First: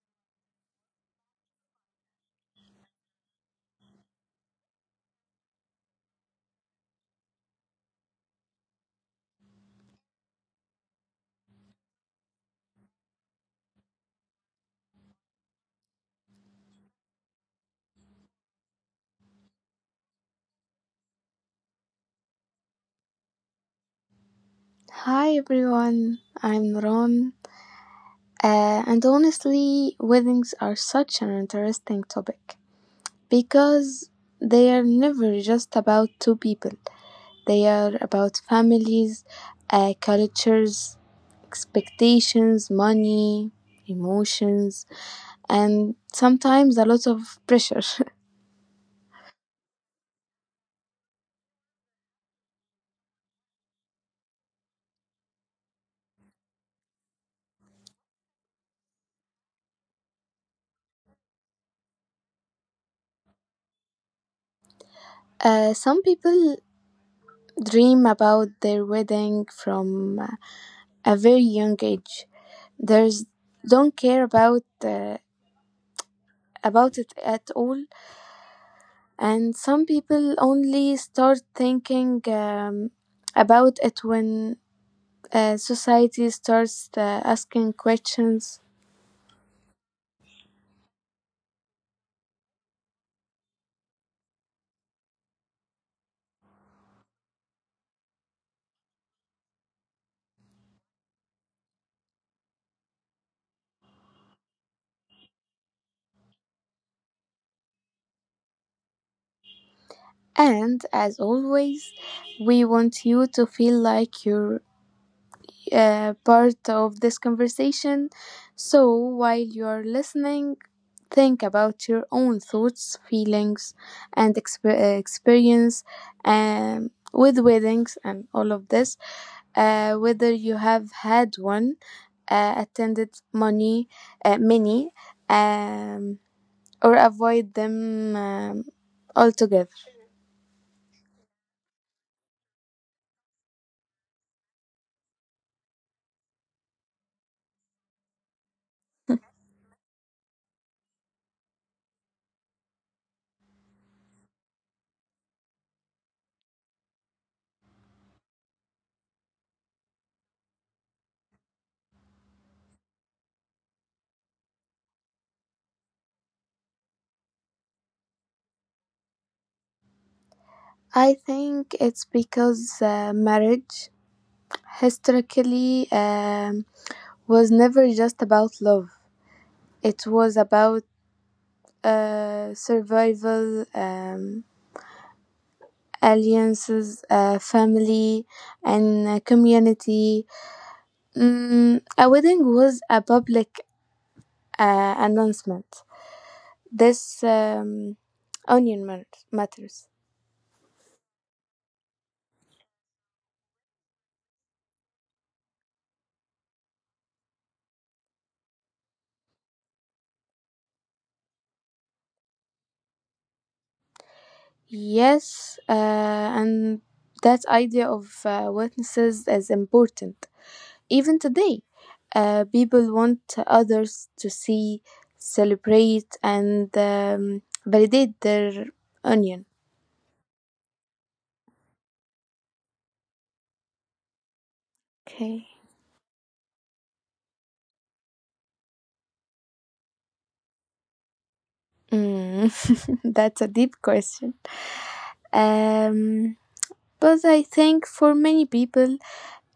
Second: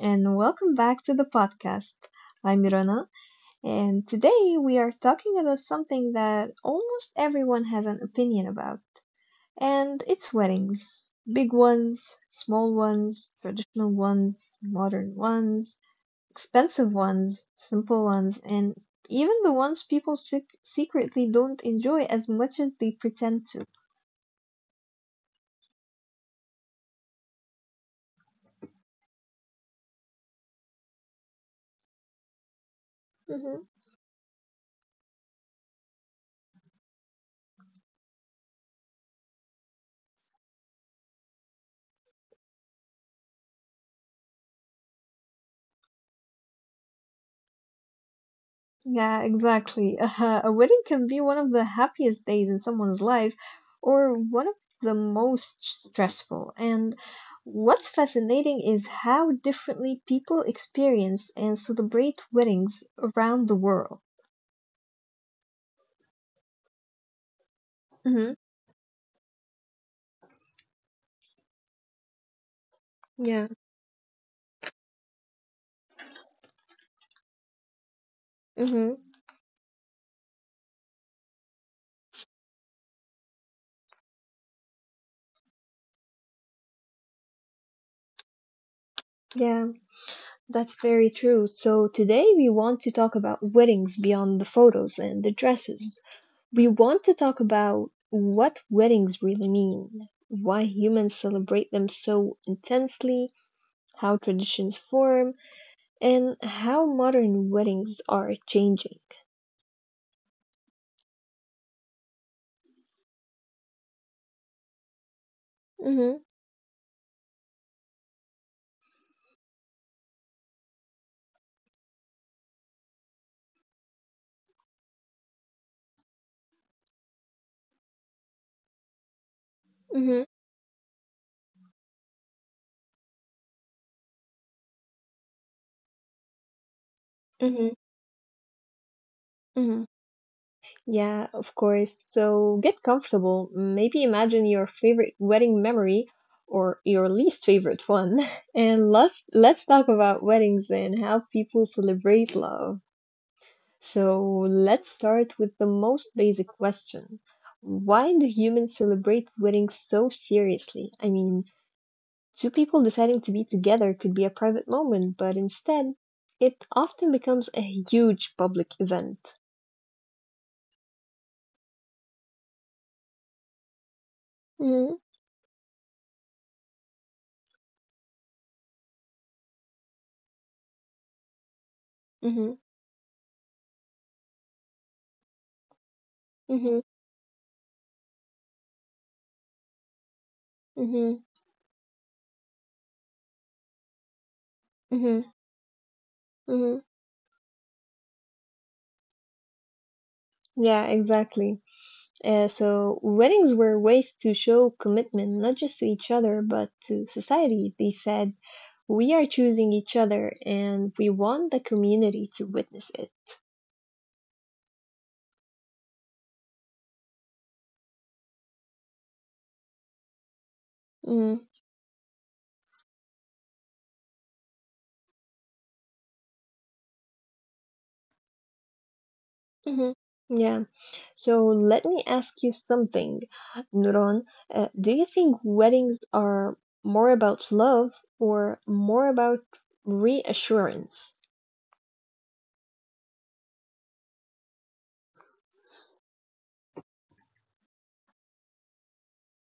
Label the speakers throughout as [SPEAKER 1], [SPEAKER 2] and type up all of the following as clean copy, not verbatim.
[SPEAKER 1] and welcome back to the podcast. I'm Irana, and today we are talking about something that almost everyone has an opinion about, and it's weddings. Big ones, small ones, traditional ones, modern ones, expensive ones, simple ones, and even the ones people secretly don't enjoy as much as they pretend to.
[SPEAKER 2] Hi everyone, I'm Ron. And honestly, weddings are such an interesting topic because they are never just about two people, they are about families, cultures, expectations, money, emotions, and sometimes a lot of pressure.
[SPEAKER 1] Yeah, exactly. A wedding can be one of the happiest days in someone's life or one of the most stressful. And what's fascinating is how differently people experience and celebrate weddings around the world.
[SPEAKER 2] Some people dream
[SPEAKER 1] hmm
[SPEAKER 2] about their wedding from a very young age. There's
[SPEAKER 1] Yeah.
[SPEAKER 2] don't care about about it at all,
[SPEAKER 1] hmm
[SPEAKER 2] and some people only start thinking about it when society starts asking questions.
[SPEAKER 1] Yeah, that's very true. So today we want to talk about weddings beyond the photos and the dresses. We want to talk about what weddings really mean, why humans celebrate them so intensely, how traditions form, and how modern weddings are changing.
[SPEAKER 2] And as always, we want you to feel like you're
[SPEAKER 1] Mhm,
[SPEAKER 2] part of this conversation. So while you're listening, think about your own thoughts, feelings, and experience with weddings and all of this.
[SPEAKER 1] mhm,
[SPEAKER 2] Whether you have had one, attended money, many, um, or avoid
[SPEAKER 1] mhm,
[SPEAKER 2] them altogether.
[SPEAKER 1] mhm. Yeah, of course. So get comfortable. Maybe imagine your favorite wedding memory or your least favorite one. And let's talk about weddings and how people celebrate love. So let's start with the most basic question. Why do humans celebrate weddings so seriously? I mean, two people deciding to be together could be a private moment, but instead, it often becomes a huge public event.
[SPEAKER 2] I think it's because marriage
[SPEAKER 1] Mm-hmm,
[SPEAKER 2] historically. Was never just about love. It was about
[SPEAKER 1] mm-hmm,
[SPEAKER 2] survival,
[SPEAKER 1] mm-hmm,
[SPEAKER 2] alliances, family, and community.
[SPEAKER 1] mm-hmm,
[SPEAKER 2] Mm, a wedding was a public
[SPEAKER 1] mm-hmm.
[SPEAKER 2] announcement.
[SPEAKER 1] Mm-hmm.
[SPEAKER 2] This matters.
[SPEAKER 1] Yeah, exactly. So weddings were ways to show commitment, not just to each other, but to society. They said, we are choosing each other and we want the community to witness it.
[SPEAKER 2] Yes, and that idea of witnesses is important. Even
[SPEAKER 1] Mm,
[SPEAKER 2] today, people want others to see, celebrate, and validate their union.
[SPEAKER 1] mhm. Yeah. So let me ask you something, Nuron. Do you think
[SPEAKER 2] Okay.
[SPEAKER 1] weddings are more about love or more about reassurance?
[SPEAKER 2] Mm, that's a deep question. Um, but I think for many people,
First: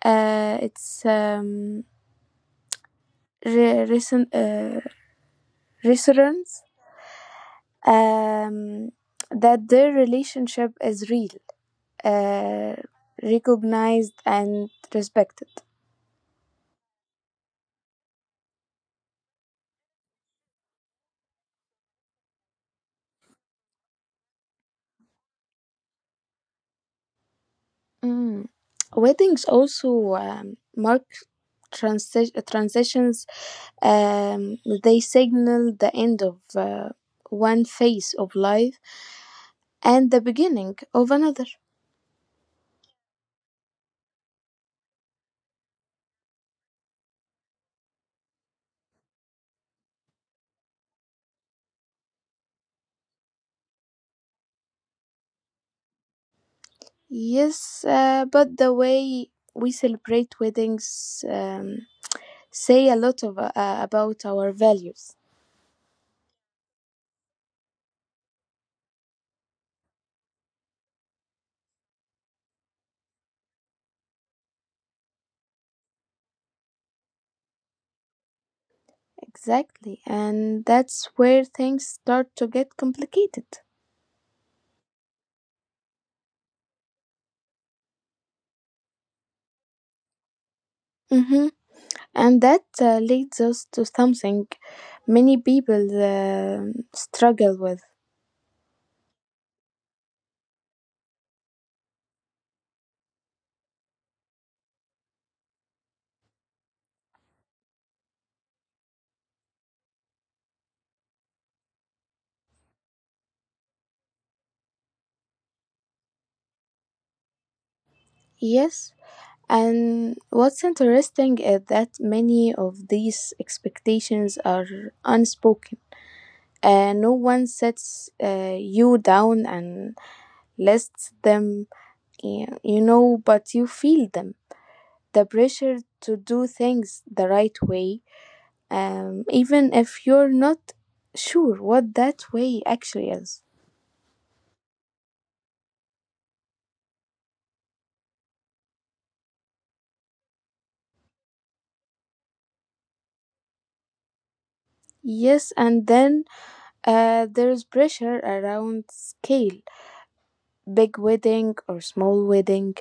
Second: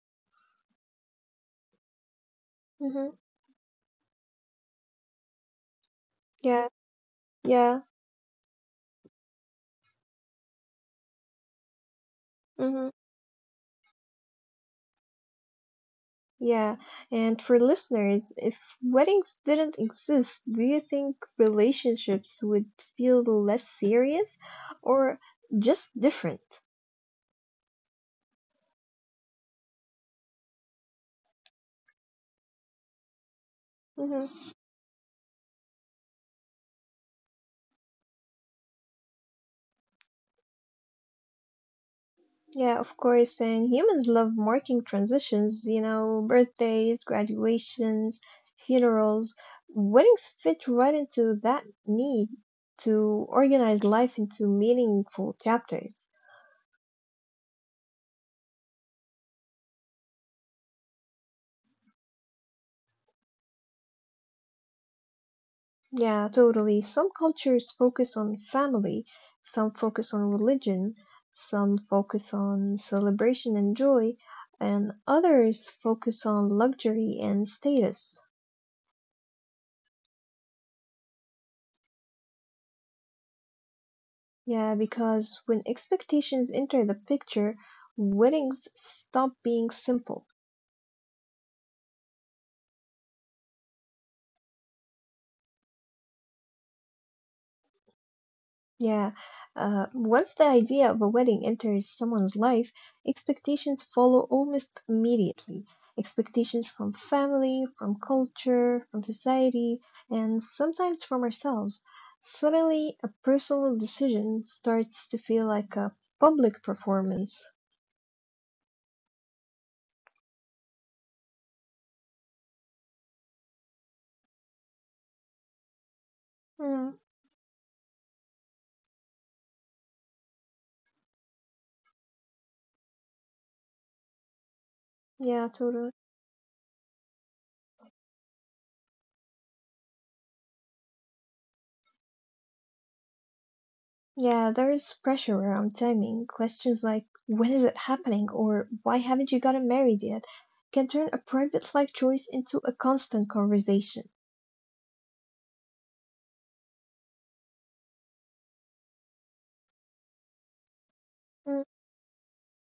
[SPEAKER 2] it's
[SPEAKER 1] Mm-hmm.
[SPEAKER 2] re- reason, uh, reassurance
[SPEAKER 1] Yeah. Yeah.
[SPEAKER 2] um, that their relationship is real, uh,
[SPEAKER 1] Mm-hmm.
[SPEAKER 2] recognized, and respected.
[SPEAKER 1] Yeah, and for listeners, if weddings didn't exist, do you think relationships would feel less serious or just different?
[SPEAKER 2] Mm. Weddings also mark transitions.
[SPEAKER 1] hmm
[SPEAKER 2] Um, they signal the end of one phase of life and the beginning of another.
[SPEAKER 1] Yeah, of course, and humans love marking transitions, you know, birthdays, graduations, funerals. Weddings fit right into that need to organize life into meaningful chapters.
[SPEAKER 2] Yes, but the way we celebrate weddings say a lot of about our values.
[SPEAKER 1] Yeah, totally. Some cultures focus on family, some focus on religion, some focus on celebration and joy, and others focus on luxury and status.
[SPEAKER 2] Exactly, and that's where things start to get complicated.
[SPEAKER 1] Yeah, because when expectations enter the picture, weddings stop being simple.
[SPEAKER 2] Mm-hmm. And that leads us to something many people struggle with.
[SPEAKER 1] Yeah, once the idea of a wedding enters someone's life, expectations follow almost immediately. Expectations from family, from culture, from society, and sometimes from ourselves. Suddenly, a personal decision starts to feel like a public performance.
[SPEAKER 2] Yes, and what's interesting is that many of these expectations are unspoken.
[SPEAKER 1] Mm,
[SPEAKER 2] No one sets you down and lists them, you know, but you feel them. The
[SPEAKER 1] yeah,
[SPEAKER 2] pressure
[SPEAKER 1] totally.
[SPEAKER 2] to do things the right way, even if you're not sure what that way actually is.
[SPEAKER 1] Yeah, there's pressure around timing. Questions like when is it happening or why haven't you gotten married yet can turn a private life choice into a constant conversation.
[SPEAKER 2] Yes, and then there's pressure around scale big wedding or small wedding,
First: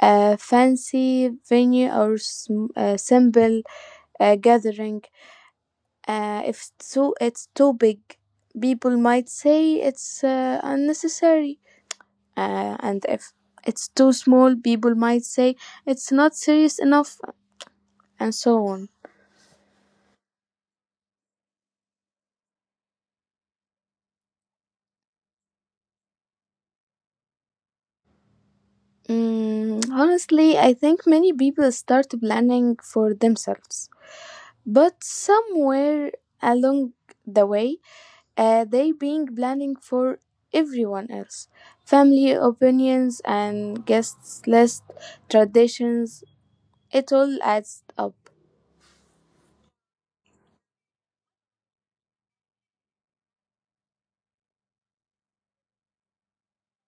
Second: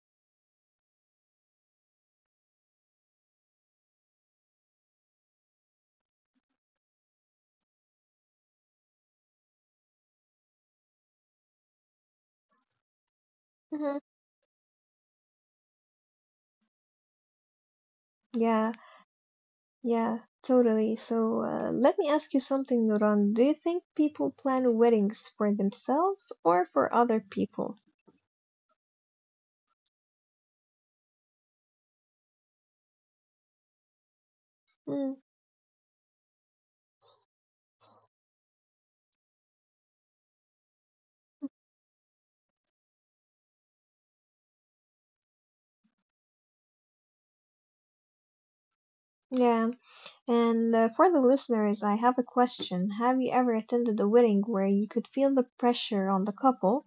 [SPEAKER 2] a fancy venue or a simple gathering. If it's too big, people might say it's unnecessary. And if it's
[SPEAKER 1] Mm-hmm.
[SPEAKER 2] too small, people might say it's not serious enough, and so
[SPEAKER 1] Yeah,
[SPEAKER 2] on.
[SPEAKER 1] yeah, totally. So let me ask you something, Nuran. Do you think people plan weddings for themselves or for other people?
[SPEAKER 2] Mm, honestly, I think many people start planning for themselves, but
[SPEAKER 1] Mm,
[SPEAKER 2] somewhere along the way, they being planning for everyone else. Family opinions and guests list, traditions, it all adds up.
[SPEAKER 1] yeah, and for the listeners, I have a question. Have you ever attended a wedding where you could feel the pressure on the couple?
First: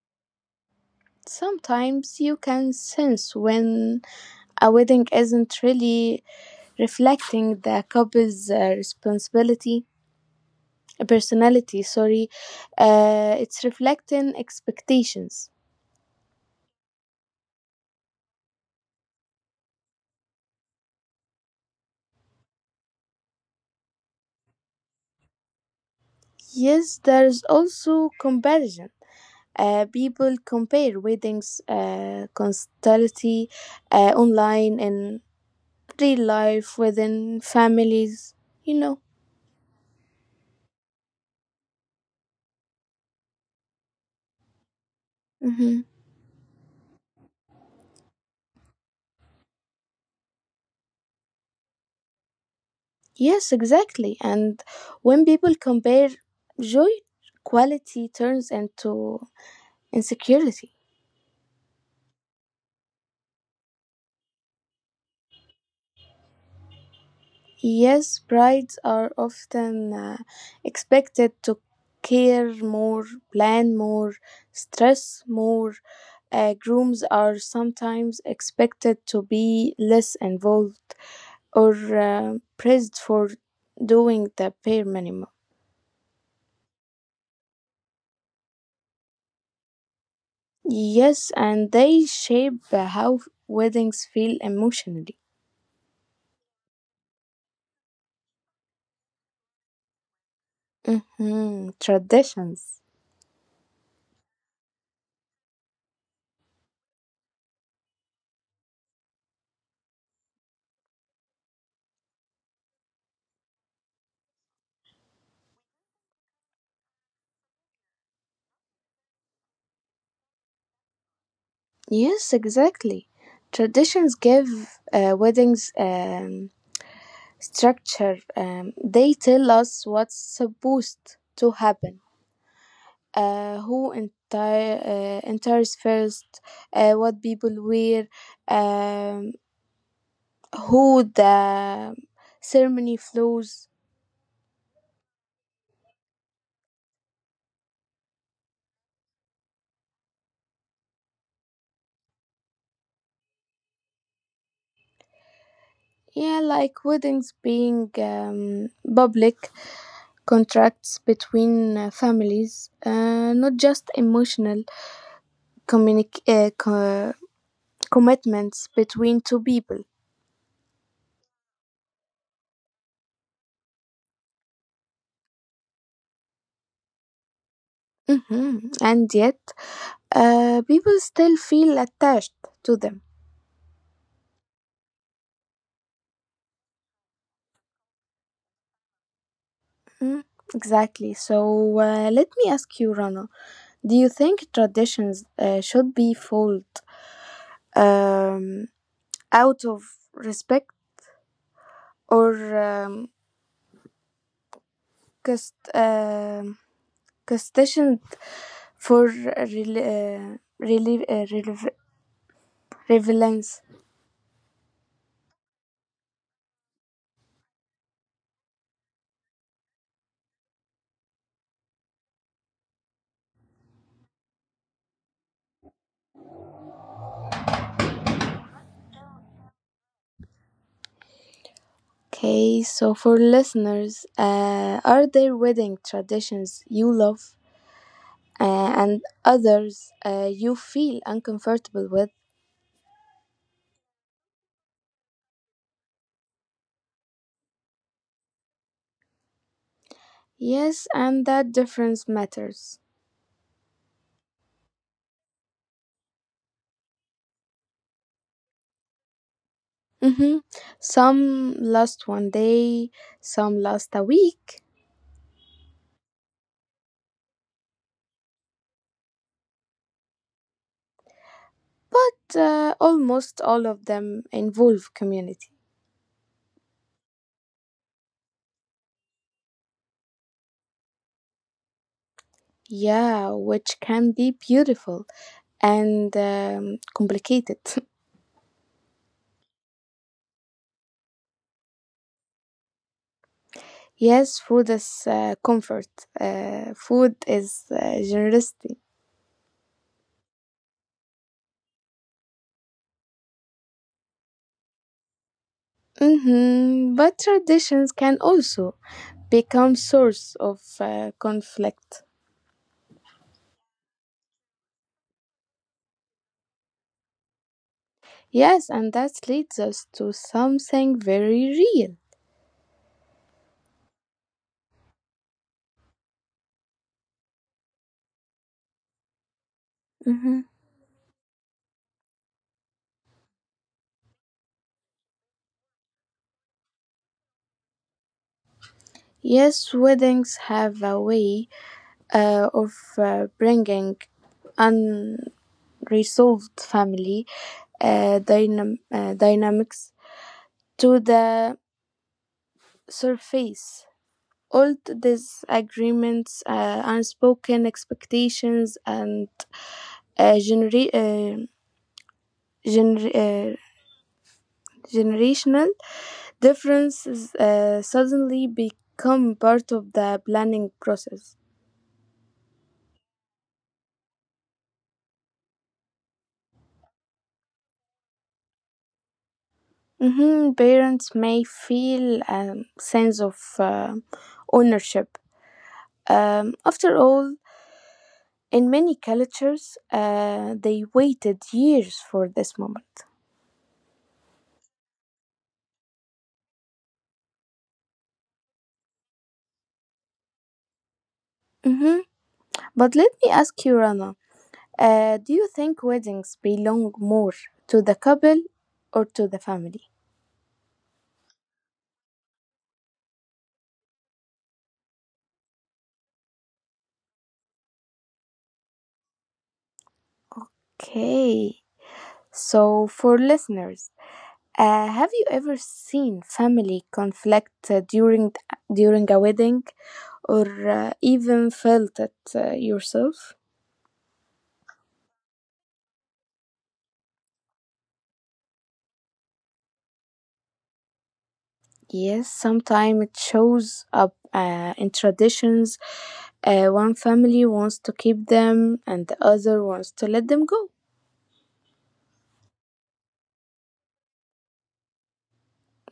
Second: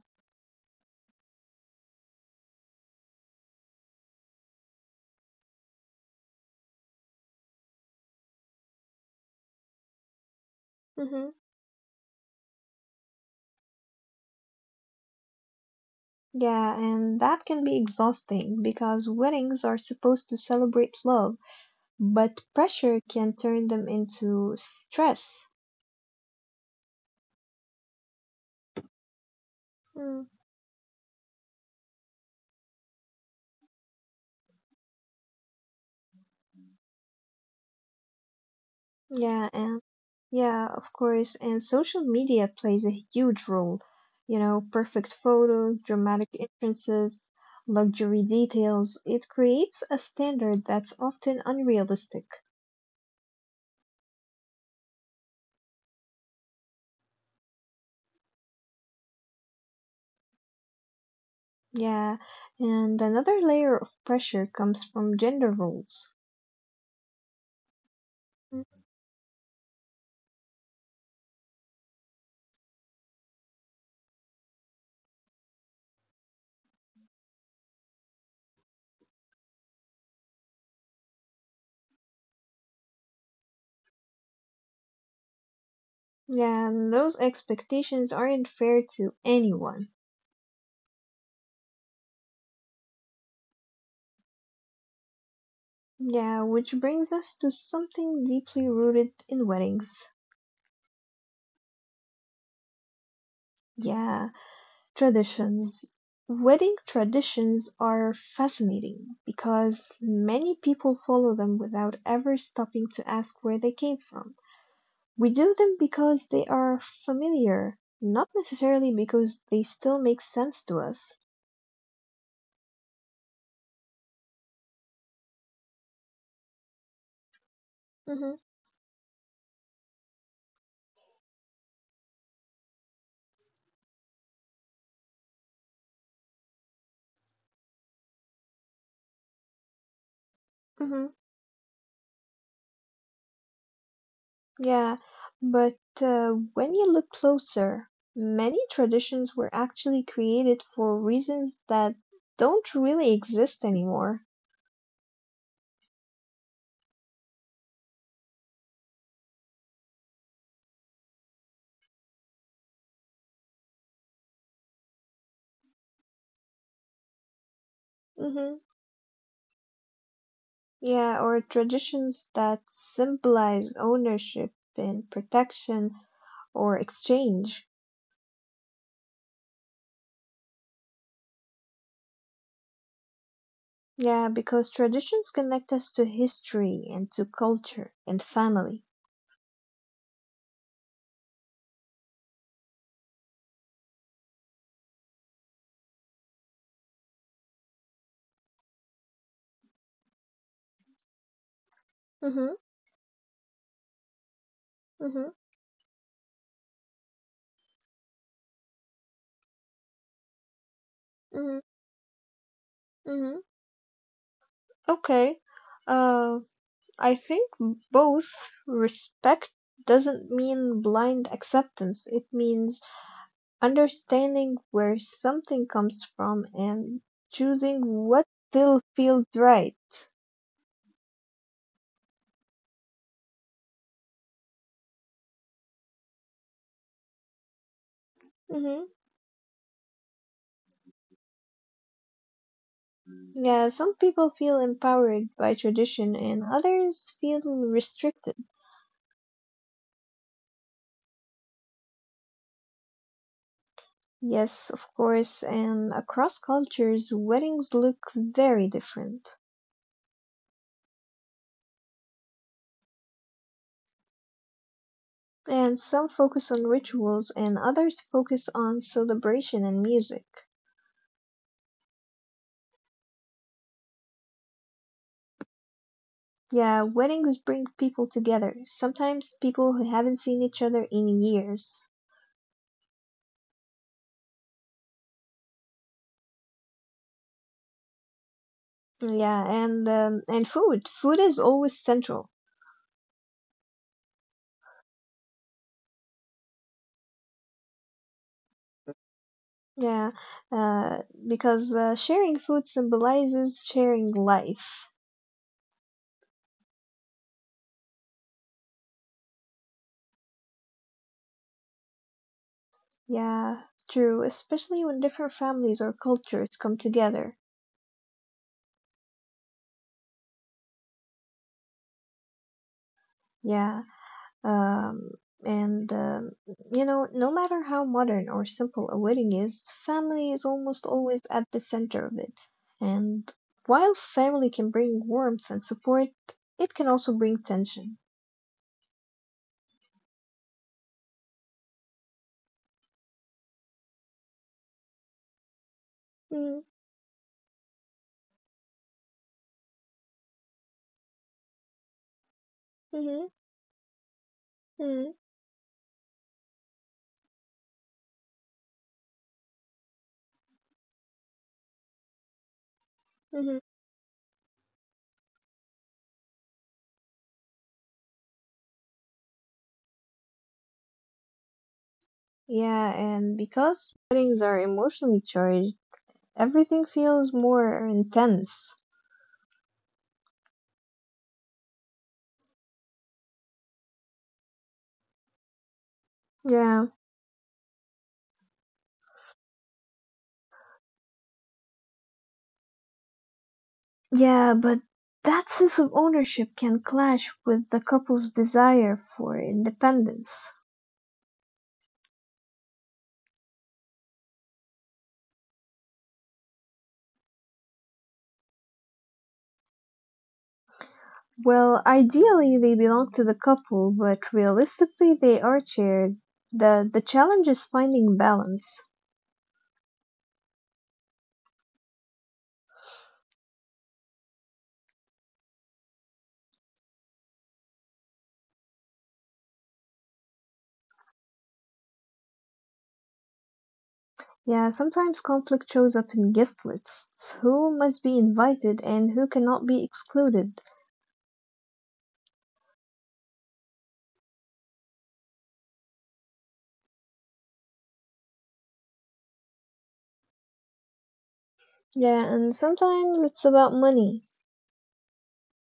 [SPEAKER 2] Sometimes you can sense when a wedding isn't really reflecting the couple's personality, sorry, it's reflecting expectations.
[SPEAKER 1] Yeah, and that can be exhausting because weddings are supposed to celebrate love, but pressure can turn them into stress.
[SPEAKER 2] Yes, there's also comparison.
[SPEAKER 1] Mm,
[SPEAKER 2] People compare weddings constantly online and real life within families, you know.
[SPEAKER 1] yeah, and yeah, of course, and social media plays a huge role. You know, perfect
[SPEAKER 2] Hmm.
[SPEAKER 1] photos, dramatic entrances, luxury details. It creates a standard that's often unrealistic.
[SPEAKER 2] Yes, exactly. And when people compare, joy quality turns into insecurity.
[SPEAKER 1] Yeah, and another layer of pressure comes from gender roles.
[SPEAKER 2] Yes, brides are often expected to care more, plan more, stress more. Grooms are sometimes expected to be less involved or praised for doing the bare minimum.
[SPEAKER 1] Yeah, and those expectations aren't fair to anyone.
[SPEAKER 2] Yes, and they shape how weddings feel emotionally.
[SPEAKER 1] Yeah, which brings us to something deeply rooted in weddings.
[SPEAKER 2] Hmm. Traditions.
[SPEAKER 1] Yeah, traditions. Wedding traditions are fascinating because many people follow them without ever stopping to ask where they came from. We do them because they are familiar, not necessarily because they still make sense to us.
[SPEAKER 2] Yes, exactly. Traditions give weddings structure.
[SPEAKER 1] Mm-hmm,
[SPEAKER 2] They tell us what's supposed to happen, uh, who enters first, what people wear, um, who
[SPEAKER 1] mm-hmm.
[SPEAKER 2] the ceremony flows.
[SPEAKER 1] Yeah, but when you look closer, many traditions were actually created for reasons that don't really exist anymore.
[SPEAKER 2] Yeah, like weddings being public contracts between families, not just emotional communic- uh, co-
[SPEAKER 1] hmm
[SPEAKER 2] commitments between two people.
[SPEAKER 1] Yeah, or traditions that symbolize ownership and protection or exchange.
[SPEAKER 2] Mhm. And yet, people still feel attached to them.
[SPEAKER 1] Yeah, because traditions connect us to history and to culture and family.
[SPEAKER 2] Mm, exactly. So let me ask you, Rana, do you think traditions should be followed um, out of respect or
[SPEAKER 1] Mm-hmm,
[SPEAKER 2] um,
[SPEAKER 1] mm-hmm,
[SPEAKER 2] cust- um custodian for
[SPEAKER 1] mm-hmm, mm-hmm.
[SPEAKER 2] relevance?
[SPEAKER 1] Okay. Uh, I think both respect doesn't mean blind acceptance. It means understanding where something comes from and choosing what still feels right.
[SPEAKER 2] Okay, so for listeners, are there wedding traditions you love? Uh, and
[SPEAKER 1] hmm
[SPEAKER 2] others you feel uncomfortable with.
[SPEAKER 1] Yeah, some people feel empowered by tradition and others feel restricted.
[SPEAKER 2] Yes, and that difference matters.
[SPEAKER 1] Yes, of course, and across cultures, weddings look very different.
[SPEAKER 2] Hmm. Some last one day, some last a week,
[SPEAKER 1] And some focus on rituals and others focus on celebration and music.
[SPEAKER 2] but almost all of them involve community.
[SPEAKER 1] Yeah, weddings bring people together. Sometimes people who haven't seen each other in years.
[SPEAKER 2] Yeah, which can be beautiful and complicated.
[SPEAKER 1] Yeah, and food. Food is always central.
[SPEAKER 2] Yes, food is comfort, food is generosity.
[SPEAKER 1] Yeah, uh, because uh, sharing food symbolizes sharing life.
[SPEAKER 2] Hmm. But traditions can also become source of conflict.
[SPEAKER 1] Yeah, true. Especially when different families or cultures come together.
[SPEAKER 2] Yes, and that leads us to something very real.
[SPEAKER 1] Yeah. Um, and you know, no matter how modern or simple a wedding is,
[SPEAKER 2] Hmm.
[SPEAKER 1] family is almost always at the center of it. And while family can bring warmth and support, it can also bring tension.
[SPEAKER 2] Yes, weddings have a way of bringing unresolved
[SPEAKER 1] Mm,
[SPEAKER 2] family dynamics to the
[SPEAKER 1] mhm,
[SPEAKER 2] surface. Old
[SPEAKER 1] mm,
[SPEAKER 2] disagreements, unspoken expectations, and uh, genera- uh, gener- uh,
[SPEAKER 1] mhm.
[SPEAKER 2] generational differences suddenly become part of the planning process.
[SPEAKER 1] Yeah, and because weddings are emotionally charged, everything feels more intense.
[SPEAKER 2] Mhm. Parents may feel a sense of ownership. After
[SPEAKER 1] Yeah,
[SPEAKER 2] all, in many cultures, they waited years for this moment.
[SPEAKER 1] yeah, but that sense of ownership can clash with the couple's desire for independence.
[SPEAKER 2] Mhm. But let me ask you, Rana, do you think weddings belong more to the couple or to the family?
[SPEAKER 1] Well, ideally they belong to the couple, but realistically they are shared. The challenge is finding balance.
[SPEAKER 2] Okay. So, for listeners, uh, have you ever seen family conflict during a wedding, or even felt it yourself?
[SPEAKER 1] Yeah, sometimes conflict shows up in guest lists. Who must be invited and who cannot be excluded?
[SPEAKER 2] Yes, sometimes it shows up in traditions. One family wants to keep them, and the other wants to let them go.
[SPEAKER 1] Yeah, and sometimes it's about money.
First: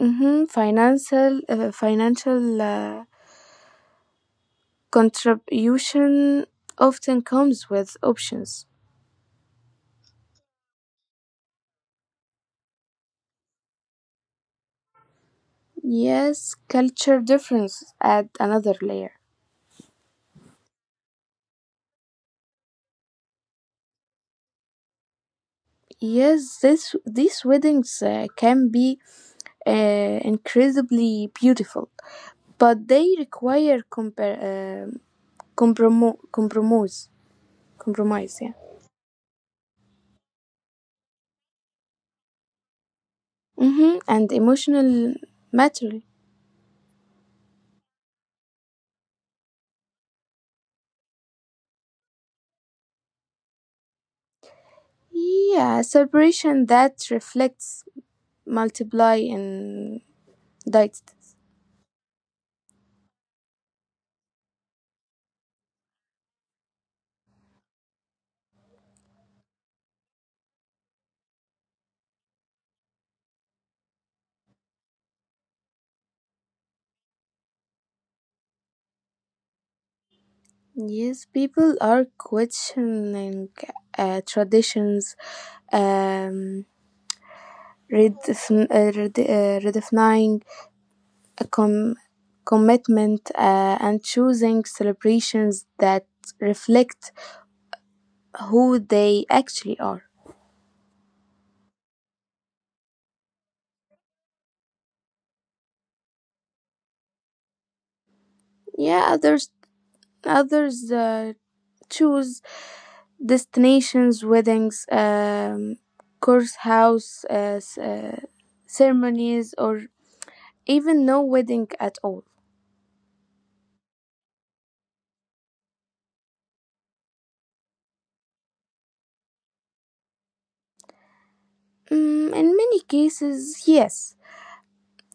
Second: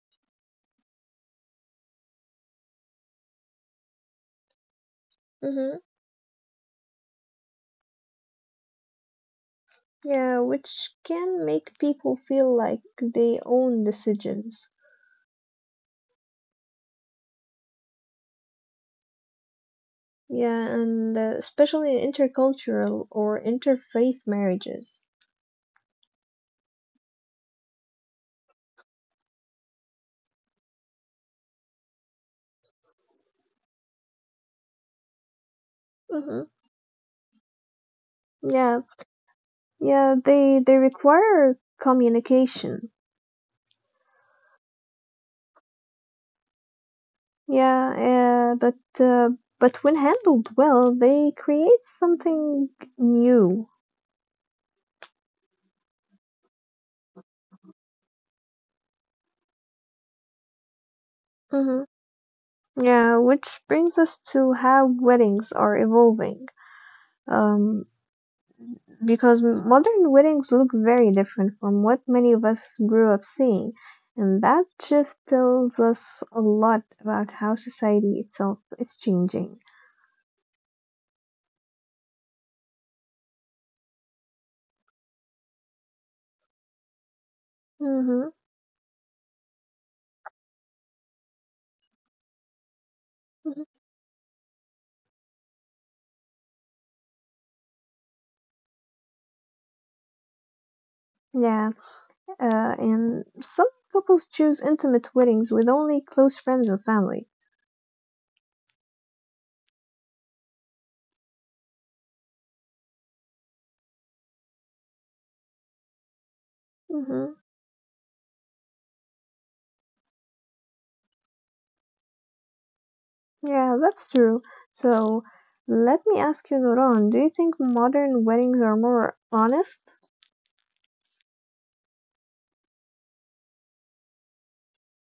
[SPEAKER 2] Mm-hmm. Financial
[SPEAKER 1] Mm-hmm.
[SPEAKER 2] contribution often comes with options.
[SPEAKER 1] Yeah, which can make people feel like they own decisions.
[SPEAKER 2] Yes, culture difference add another layer.
[SPEAKER 1] Yeah, and especially in intercultural or interfaith marriages.
[SPEAKER 2] Yes, this these weddings can be incredibly beautiful, but they require um
[SPEAKER 1] Mm-hmm.
[SPEAKER 2] compromise, compromise, yeah,
[SPEAKER 1] Yeah, they require communication.
[SPEAKER 2] hmm and emotional maturity.
[SPEAKER 1] Yeah, but when handled well, they create something new.
[SPEAKER 2] Yeah, a celebration that reflects, multiply, and diet.
[SPEAKER 1] hmm Yeah, which brings us to how weddings are evolving. Um, because modern weddings look very different from what many of us grew up seeing, and that shift tells us a lot about how society itself is changing.
[SPEAKER 2] Yes, people are questioning traditions, um,
[SPEAKER 1] hmm
[SPEAKER 2] redefin- uh, rede- uh, redefining a commitment
[SPEAKER 1] hmm
[SPEAKER 2] and choosing celebrations that reflect who they actually are.
[SPEAKER 1] Yeah. And some couples choose intimate weddings with only close friends and family.
[SPEAKER 2] Yeah, others uh, choose destinations, weddings, course house
[SPEAKER 1] hmm
[SPEAKER 2] uh, s- uh, ceremonies, or even no wedding at all.
[SPEAKER 1] Yeah, that's true. So, let me ask you, Noron, do you think modern weddings are more honest?
[SPEAKER 2] Mm, in many cases, yes,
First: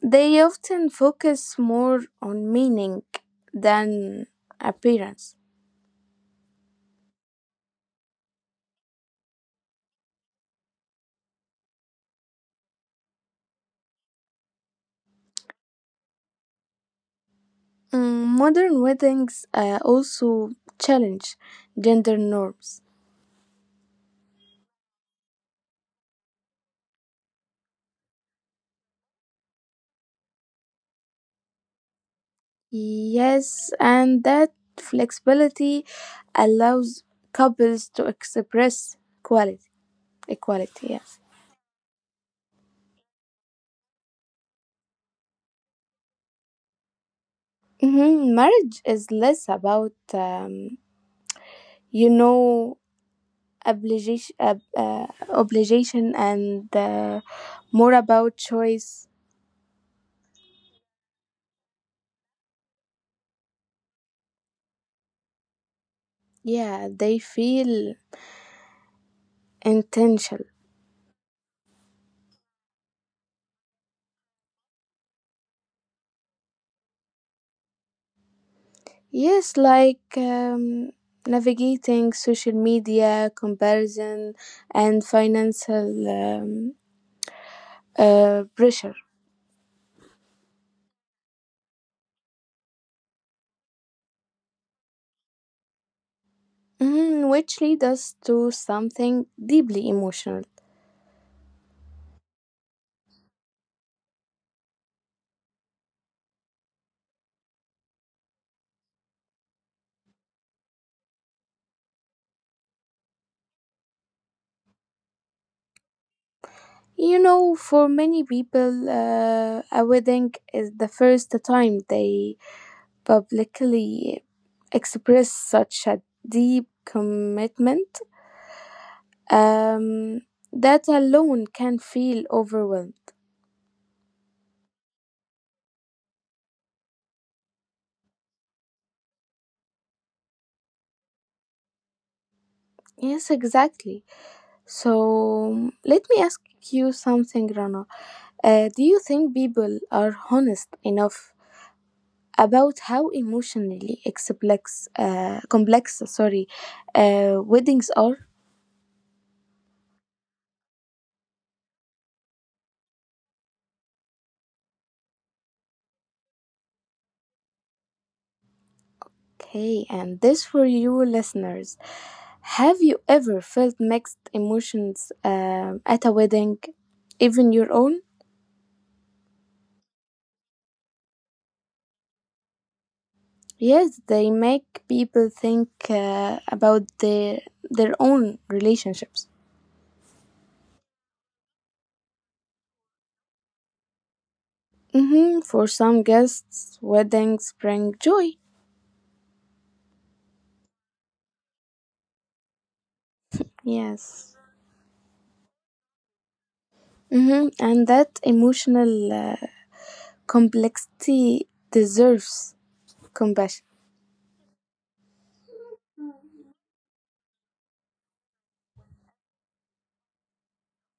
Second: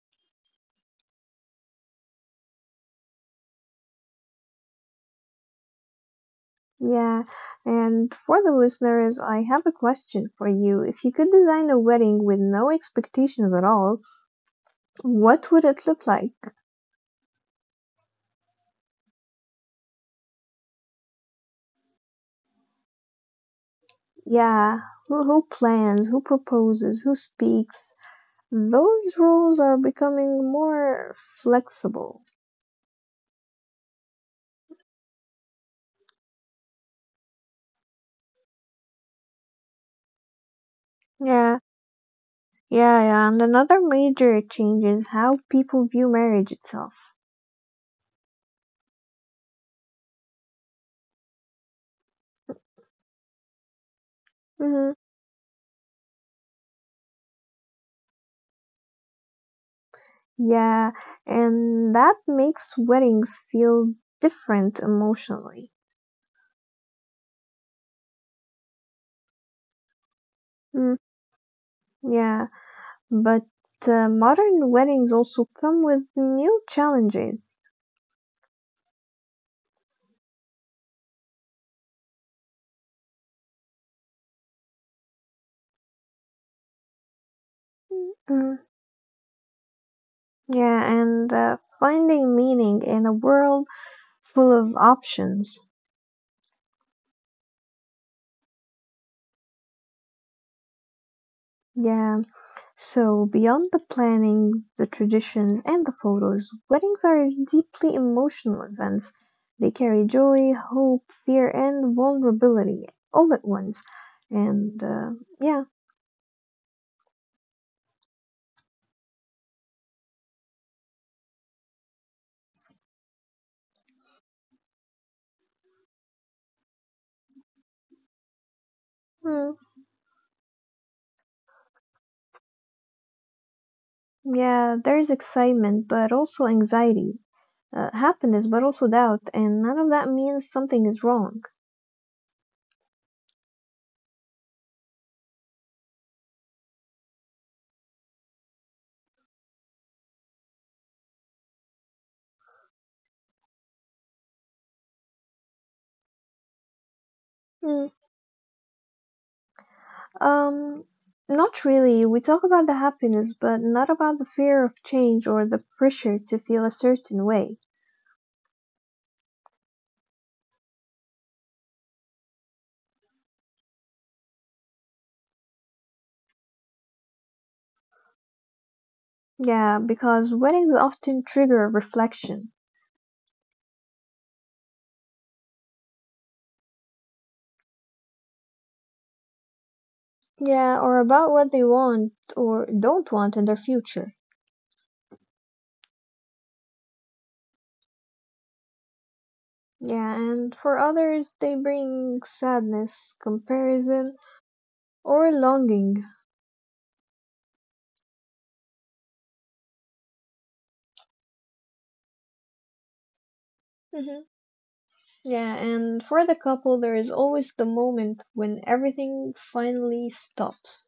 [SPEAKER 2] they often focus more on meaning than appearance.
[SPEAKER 1] Yeah, and for the listeners, I have a question for you. If you could design a wedding with no expectations at all, what would it look like?
[SPEAKER 2] Mm, modern weddings also challenge gender norms.
[SPEAKER 1] Yeah, who plans, who proposes, who speaks? Those rules are becoming more flexible.
[SPEAKER 2] Yes, and that flexibility allows couples to express quality, equality. Yes,
[SPEAKER 1] Yeah, yeah, yeah. And another major change is how people view marriage itself.
[SPEAKER 2] hmm marriage is less about you know
[SPEAKER 1] hmm
[SPEAKER 2] obligation, and more about choice.
[SPEAKER 1] Yeah, and that makes weddings feel different emotionally.
[SPEAKER 2] Yeah, they feel intentional.
[SPEAKER 1] Mm, yeah, but modern weddings also come with new challenges.
[SPEAKER 2] Yes, like navigating social media, comparison, and financial
[SPEAKER 1] Mm,
[SPEAKER 2] pressure.
[SPEAKER 1] yeah, and uh, finding meaning in a world full of options.
[SPEAKER 2] Mhm, which lead us to something deeply emotional.
[SPEAKER 1] Yeah. So, beyond the planning, the traditions, and the photos, weddings are deeply emotional events. They carry joy, hope, fear, and vulnerability all at once. And uh, yeah,
[SPEAKER 2] You know, for many people, a wedding is the first time they publicly express such a deep commitment,
[SPEAKER 1] mm,
[SPEAKER 2] um, that alone can feel overwhelmed.
[SPEAKER 1] yeah, there's excitement, but also anxiety, happiness, but also doubt, and none of that means something is wrong.
[SPEAKER 2] Yes, exactly. So let me ask you something, Rana. Do you think people are honest enough about how emotionally complex, sorry, weddings
[SPEAKER 1] Mm.
[SPEAKER 2] are?
[SPEAKER 1] Um, not really. We talk about the happiness, but not about the fear of change or the pressure to feel a certain way.
[SPEAKER 2] Okay, and this for you listeners. Have you ever felt mixed emotions at a wedding, even your own?
[SPEAKER 1] Yeah, because weddings often trigger reflection.
[SPEAKER 2] Yes, they make people think about their own relationships.
[SPEAKER 1] Yeah, or about what they want or don't want in their future.
[SPEAKER 2] Hmm. For some guests, weddings bring joy.
[SPEAKER 1] Yeah, and for others, they bring sadness, comparison,
[SPEAKER 2] Yes.
[SPEAKER 1] or longing.
[SPEAKER 2] Hmm. And that emotional complexity deserves compassion.
[SPEAKER 1] hmm Yeah, and for the couple, there is always the moment when everything finally stops.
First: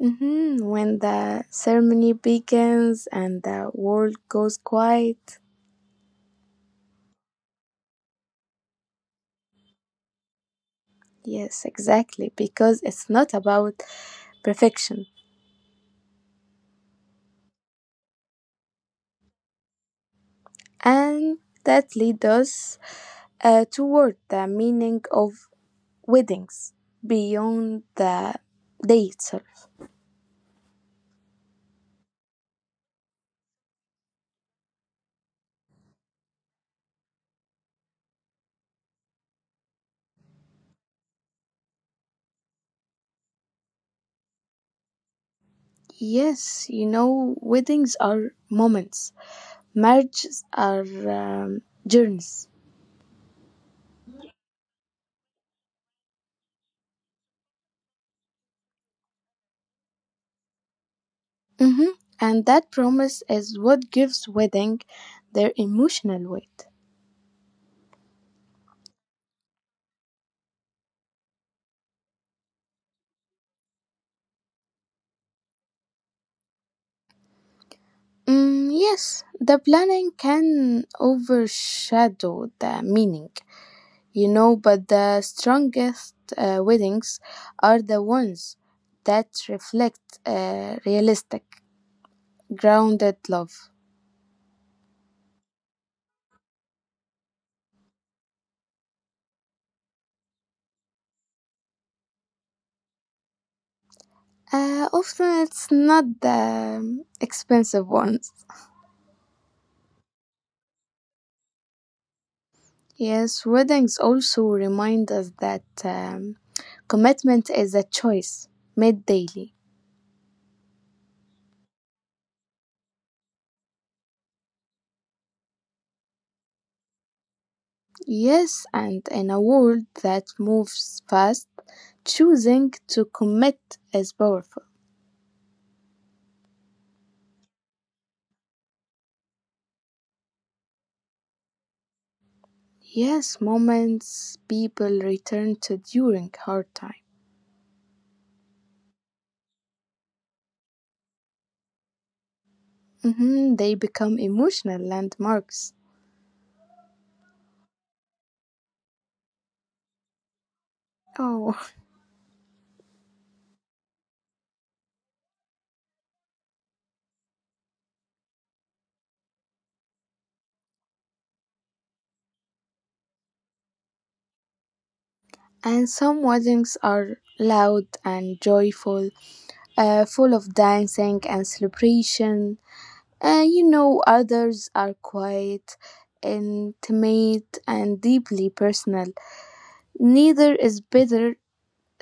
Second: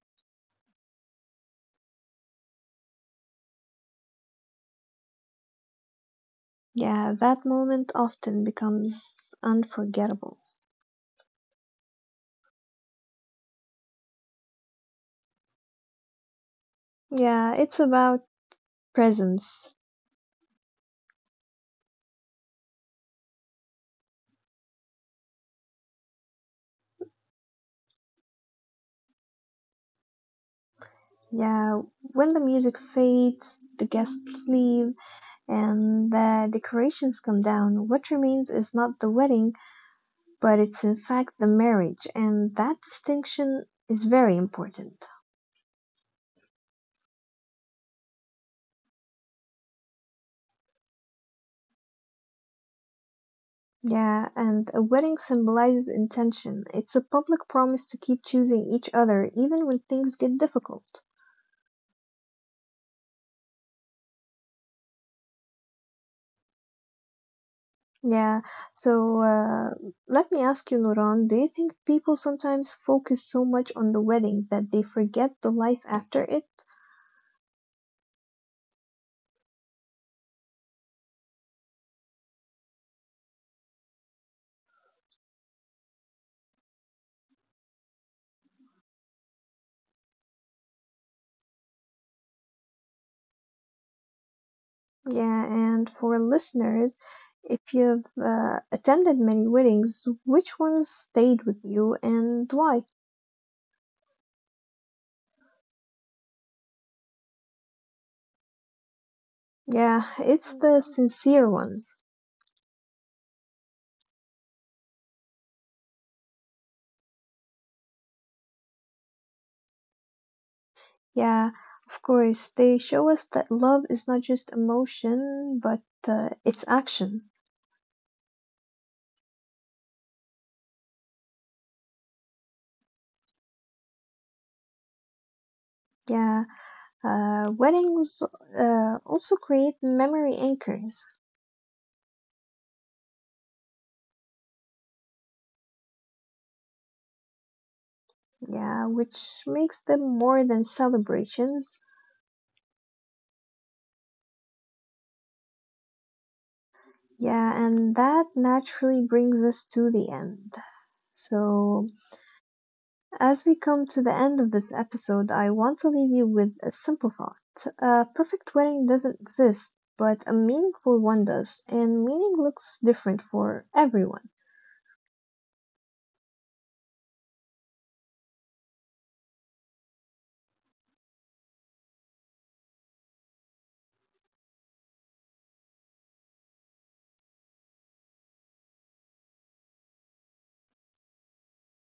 [SPEAKER 2] Hmm. When the ceremony begins and the world goes quiet.
[SPEAKER 1] Yeah, that moment often becomes unforgettable.
[SPEAKER 2] Yes, exactly. Because it's not about perfection.
[SPEAKER 1] Yeah, it's about presence.
[SPEAKER 2] And that leads us toward the meaning of weddings beyond the dates.
[SPEAKER 1] Yeah, when the music fades, the guests leave, and the decorations come down. What remains is not the wedding, but it's in fact the marriage, and that distinction is very important.
[SPEAKER 2] Yes, you know, weddings are moments, marriages are journeys.
[SPEAKER 1] Yeah, and a wedding symbolizes intention. It's a public promise to keep choosing each other even when things get difficult.
[SPEAKER 2] Mhm. And that promise is what gives wedding their emotional weight.
[SPEAKER 1] Yeah, so let me ask you, Nuran, do you think people sometimes focus so much on the wedding that they forget the life after it?
[SPEAKER 2] Mm, yes, the planning can overshadow the meaning, you know, but the strongest weddings are the ones that reflect realistic, grounded love.
[SPEAKER 1] Yeah, and for listeners, if you've attended many weddings, which ones stayed with you and why?
[SPEAKER 2] Often it's not the expensive ones.
[SPEAKER 1] Yeah, it's the sincere ones.
[SPEAKER 2] Yes, weddings also remind us that commitment is a choice made daily.
[SPEAKER 1] Yeah, of course, they show us that love is not just emotion, but it's action.
[SPEAKER 2] Yes, and in a world that moves fast, choosing to commit is powerful.
[SPEAKER 1] Yeah, weddings also create memory anchors.
[SPEAKER 2] Yes, moments people return to during hard time.
[SPEAKER 1] Yeah, which makes them more than celebrations.
[SPEAKER 2] Mhm, they become emotional landmarks.
[SPEAKER 1] Yeah, and that naturally brings us to the end.
[SPEAKER 2] Oh,
[SPEAKER 1] So, as we come to the end of this episode, I want to leave you with a simple thought. A perfect wedding doesn't exist, but a meaningful one does, and meaning looks different for everyone.
[SPEAKER 2] and some weddings are loud and joyful, full of dancing and celebration. You know, others are quiet, intimate, and deeply personal. Neither is better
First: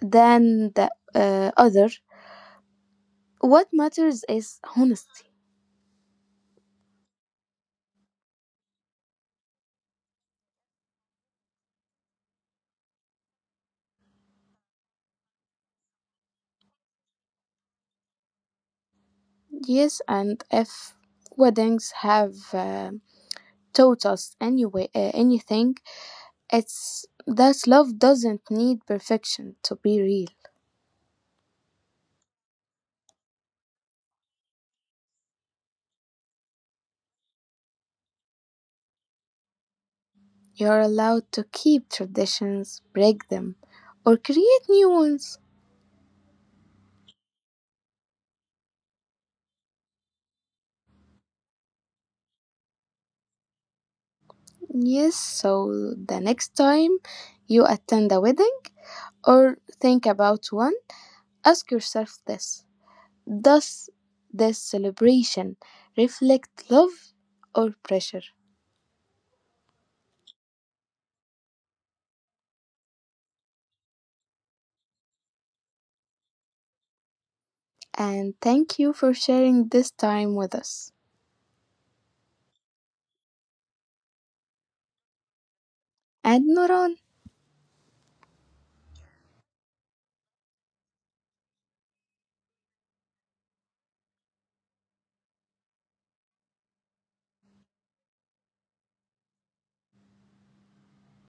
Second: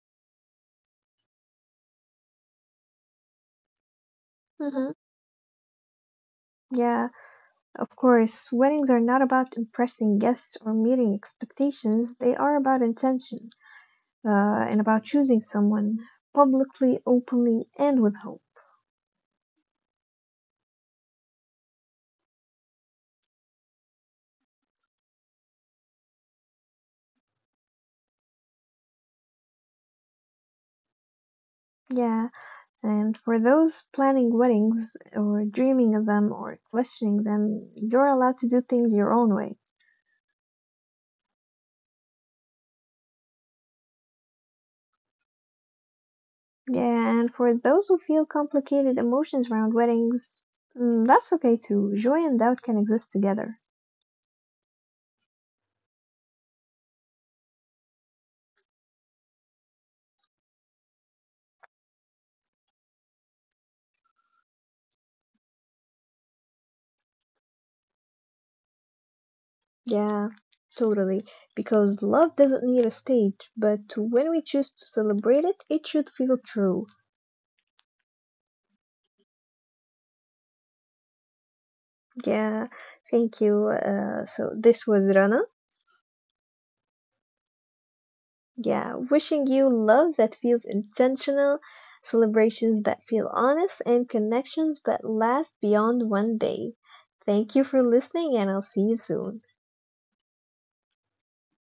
[SPEAKER 2] than the other. What matters is
[SPEAKER 1] hmm
[SPEAKER 2] honesty.
[SPEAKER 1] Yeah, of course, weddings are not about impressing guests or meeting expectations. They are about intention, and about choosing someone publicly, openly, and with hope.
[SPEAKER 2] Yes, and if weddings have taught us anything, it's that love doesn't need perfection to be real.
[SPEAKER 1] Yeah, and for those planning weddings or dreaming of them or questioning them, you're allowed to do things your own way.
[SPEAKER 2] You're allowed to keep traditions, break them, or create new ones.
[SPEAKER 1] Yeah, and for those who feel complicated emotions around weddings, mm, that's okay too. Joy and doubt can exist together.
[SPEAKER 2] Yes, so the next time you attend a wedding or think about one, ask yourself this. Does this celebration reflect love or pressure?
[SPEAKER 1] Yeah, totally. Because love doesn't need a stage, but when we choose to celebrate it, it should feel true.
[SPEAKER 2] And thank you for sharing this time with us.
[SPEAKER 1] Yeah, thank you. So this was Rana.
[SPEAKER 2] And Noran.
[SPEAKER 1] Yeah, wishing you love that feels intentional, celebrations that feel honest, and connections that last beyond one day. Thank you for listening, and I'll see you soon.